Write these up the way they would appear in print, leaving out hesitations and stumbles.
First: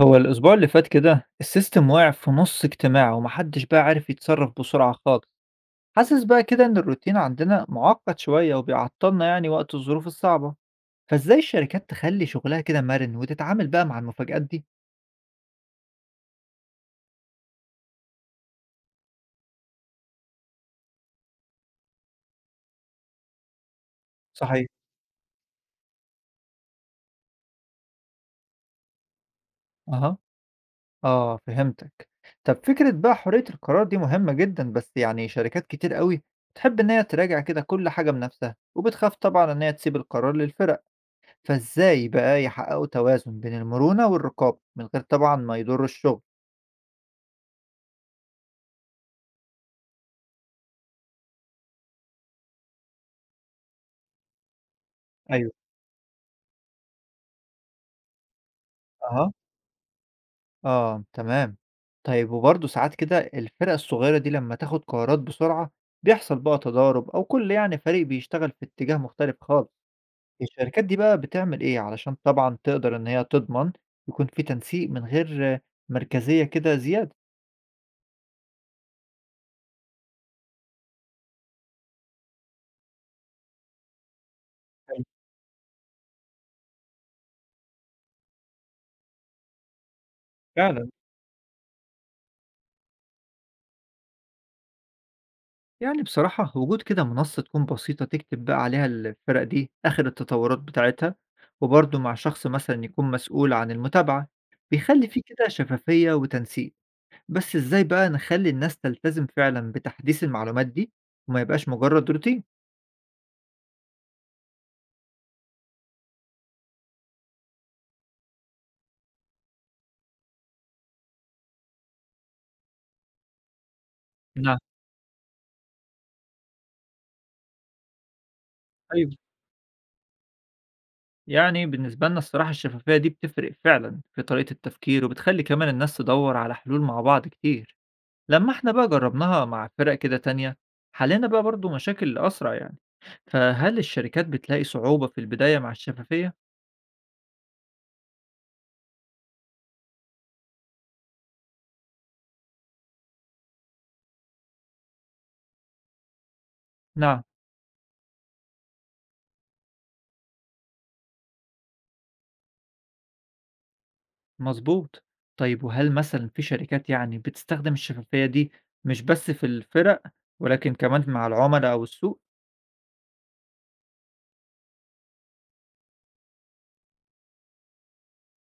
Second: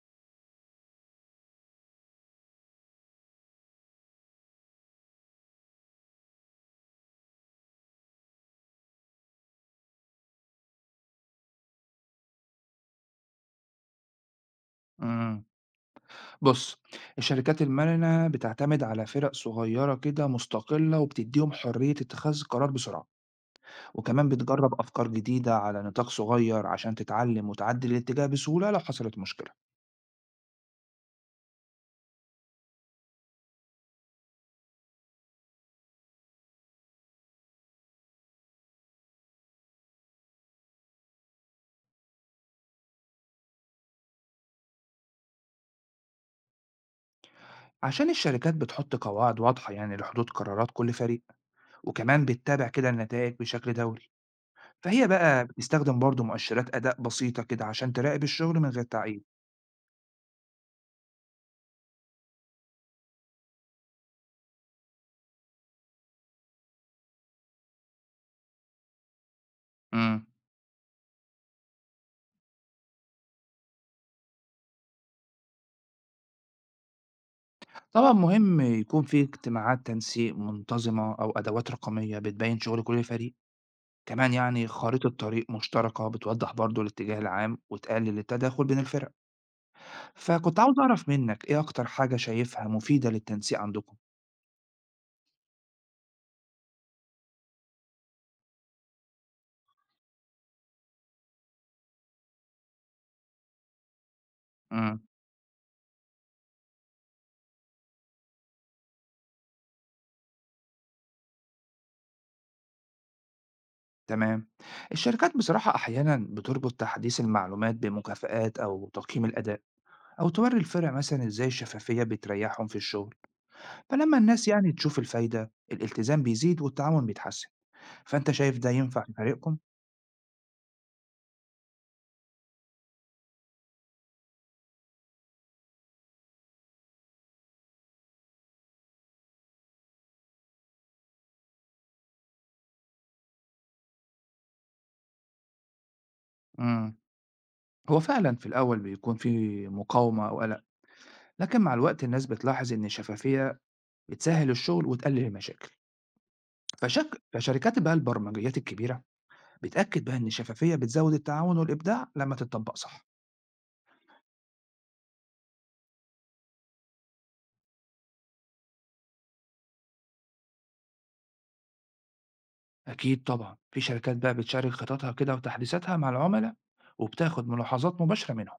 هو الأسبوع اللي فات كده السيستم واقع في نص اجتماع، ومحدش بقى عارف يتصرف بسرعة خالص. حاسس بقى كده إن الروتين عندنا معقد شوية وبيعطلنا يعني وقت الظروف الصعبة. فإزاي الشركات تخلي شغلها كده مرن وتتعامل بقى مع المفاجآت دي؟ إمم. بُص، الشركات المرنة بتعتمد على فرق صغيرة كده مستقلة وبتدّيهم حرية اتخاذ القرار بسرعة، وكمان صحيح. بتجرّب أفكار جديدة على نطاق صغير عشان تتعلّم وتعدّل الاتجاه بسهولة لو حصلت مشكلة. أها. آه، فهمتك. طب فكرة بقى حرية القرار دي مهمة جدا، بس يعني شركات كتير قوي بتحب إن هي تراجع كده كل حاجة بنفسها، وبتخاف طبعا إن هي تسيب القرار للفرق. فإزاي بقى يحققوا توازن بين المرونة والرقابة، من غير طبعًا ما يضرّوا الشغل؟ عشان الشركات بتحُط قواعد واضحة يعني لحدود قرارات كل فريق، وكمان بتتابع كده النتائج بشكل دوري. فهي بقى أيوه. بتستخدم برضه مؤشرات أداء بسيطة كده عشان تراقب الشغل من غير تعقيد. أها. آه، تمام. طيب وبرضه ساعات كده الفرق الصغيرة دي لمّا تاخد قرارات بسرعة، بيحصل بقى تضارب أو كل يعني فريق بيشتغل في اتجاه مختلف خالص. إمم. الشركات دي بقى بتعمل إيه علشان طبعًا تقدر إن هي تضمن يكون في تنسيق من غير مركزية كده زيادة؟ طبعًا مهم يكون في اجتماعات تنسيق منتظمة أو أدوات رقمية بتبيّن شغل كل فريق، كمان يعني حلو. خريطة طريق مشتركة بتوضح برضه الاتجاه العام وتقلل التداخل بين الفرق، فكنت عاوز فعلًا. أعرف منك إيه أكتر حاجة شايفها مفيدة للتنسيق عندكم؟ يعني بصراحة وجود كده منصة تكون بسيطة تكتب بقى عليها الفرق دي آخر التطورات بتاعتها، وبرضه مع شخص مثلا يكون مسؤول عن المتابعة، إمم، بيخلي فيه كده شفافية وتنسيق. بس ازاي بقى نخلي الناس تلتزم فعلا بتحديث المعلومات دي وما يبقاش مجرد روتين؟ تمام، الشركات بصراحة أحيانًا بتربط تحديث المعلومات بمكافآت أو تقييم الأداء، أو توري الفرق مثلًا إزاي الشفافية بتريحهم في الشغل، فلما الناس نعم. يعني تشوف الفايدة الالتزام بيزيد والتعاون بيتحسن. فأنت شايف ده ينفع ايوه، في فريقكم؟ يعني بالنسبة لنا الصراحة الشفافية دي بتفرق فعلا في طريقة التفكير، وبتخلي كمان الناس تدور على حلول مع بعض كتير. لما احنا بقى جربناها مع فرق كده تانية، حلينا بقى برضه مشاكل أسرع يعني. فهل الشركات بتلاقي صعوبة في البداية مع الشفافية؟ إمم. هو فعلًا في الأول بيكون في مقاومة أو قلق، لكن مع الوقت الناس بتلاحظ إن الشفافية بتسهّل الشغل وتقلل المشاكل. نعم. فشركات بقى البرمجيات الكبيرة بتأكد بقى إن الشفافية بتزوّد التعاون والإبداع لمّا تتطبّق صح. مظبوط. طيب وهل مثلا في شركات يعني بتستخدم الشفافية دي مش بس في الفرق، ولكن كمان مع العملاء أو السوق؟ أكيد طبعًا، في شركات بقى بتشارك خططها كده وتحديثاتها مع العملاء وبتاخد ملاحظات مباشرة منهم،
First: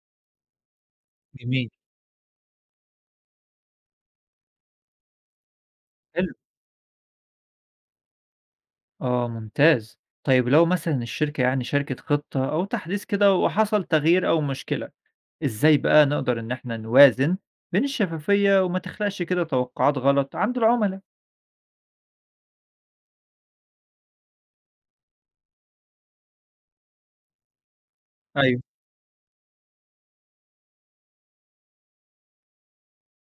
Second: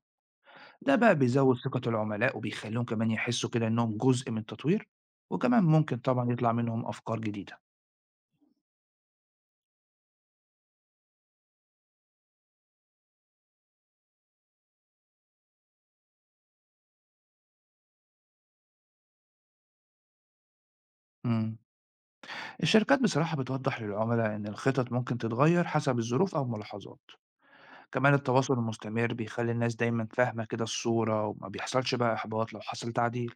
ده بقى بيزوّد جميل. ثقة العملاء وبيخلّيهم كمان يحسّوا كده إنّهم جزء من التطوير، وكمان ممكن طبعًا حلو. يطلع منهم أفكار جديدة. اه، ممتاز. طيب لو مثلا الشركة يعني شاركت خطة أو تحديث كده وحصل تغيير أو مشكلة، إزاي بقى نقدر إن احنا نوازن بين الشفافية وما تخلقش كده توقعات غلط عند العملاء؟ إمم. الشركات بصراحة بتوضح للعملاء إن الخطط ممكن تتغير حسب الظروف أو الملاحظات، كمان التواصل أيوه. المستمر بيخلي الناس دايما فاهمة كده الصورة وما بيحصلش بقى إحباط لو حصل تعديل.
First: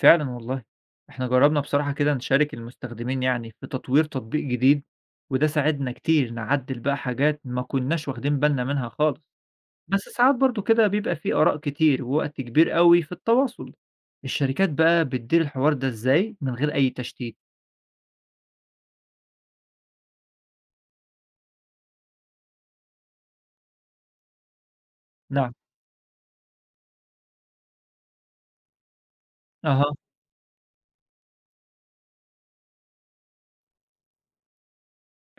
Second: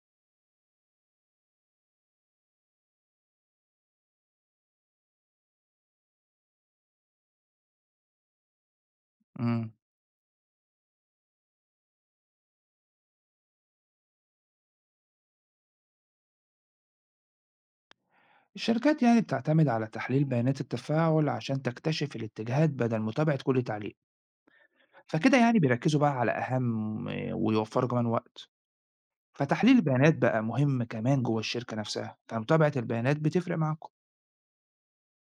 فعلًا والله، إحنا جرّبنا بصراحة كده نشارك المستخدمين يعني في تطوير تطبيق جديد، وده ساعدنا كتير نعدّل بقى حاجات ما كناش واخدين بالنا منها خالص. مم. بس ساعات برضه كده بيبقى في آراء كتير ووقت كبير أوي في التواصل، الشركات بقى بتدير الحوار ده إزاي من غير أي تشتيت؟ الشركات يعني بتعتمد على تحليل بيانات التفاعل عشان تكتشف الاتجاهات بدل متابعة كل تعليق، فكده نعم. يعني بيركزوا بقى على أهم ويوفروا كمان وقت. فتحليل أها. البيانات بقى مهم كمان جوه الشركة نفسها، فمتابعة البيانات بتفرق معاكم؟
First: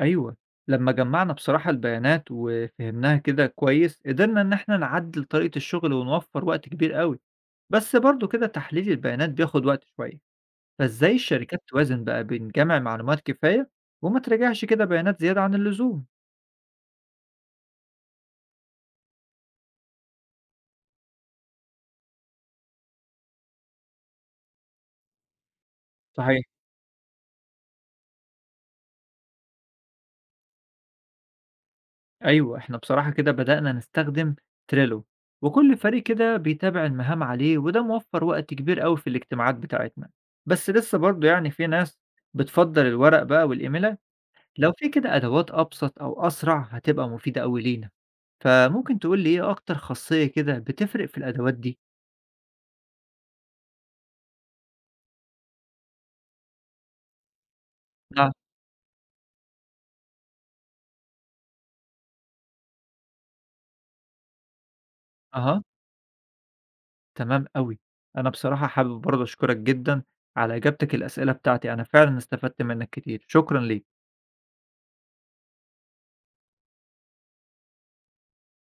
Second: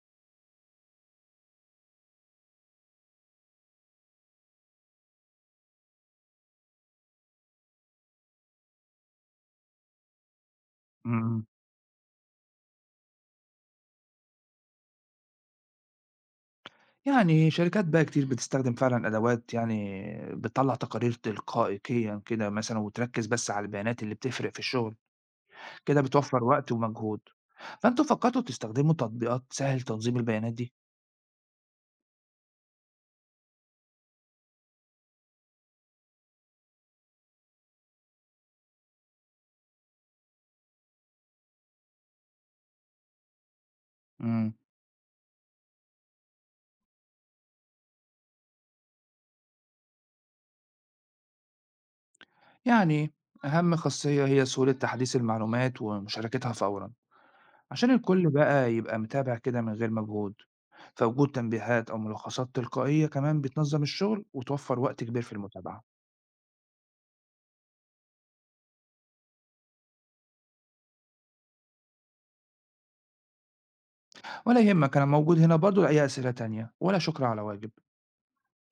أيوه. لمّا جمّعنا بصراحة البيانات وفهمناها كده كويس، قدرنا إن إحنا نعدّل طريقة الشغل ونوفّر وقت كبير أوي، بس برضه كده تحليل البيانات بياخد وقت شوية. فإزاي الشركات توازن بقى بين جمع معلومات كفاية وما تراجعش كده بيانات زيادة عن اللزوم؟ يعني شركات بقى كتير بتستخدم فعلًا أدوات يعني بتطلّع تقارير تلقائيًا كده مثلًا وتركّز بس على البيانات اللي بتفرق في الشغل، كده صحيح. بتوفّر وقت ومجهود، فأنتم فكّرتوا تستخدموا تطبيقات تسهّل تنظيم البيانات دي؟ أيوة، إحنا بصراحة كده بدأنا نستخدم تريلو، وكل فريق كده بيتابع المهام عليه، وده موفر وقت كبير أوي في الاجتماعات بتاعتنا. بس لسه برضه يعني في ناس بتفضل الورق بقى والإيميلات. إمم، لو في كده أدوات أبسط أو أسرع هتبقى مفيدة أوي لينا. فممكن تقول لي إيه أكتر خاصية كده بتفرق في الأدوات دي؟ يعني أهم خاصية هي سهولة تحديث المعلومات ومشاركتها فورًا، عشان الكل نعم. بقى يبقى متابع كده من غير مجهود، فوجود تنبيهات أو ملخصات تلقائية كمان بتنظّم الشغل وتوفّر وقت كبير في أها. المتابعة. تمام أوي. أنا بصراحة حابب برضه أشكرك جدًا على إجابتك الأسئلة بتاعتي، أنا فعلًا استفدت منك كتير، شكرًا ليك. ولا يهمك، أنا موجود هنا برضه لأي أسئلة تانية، ولا شكر على واجب.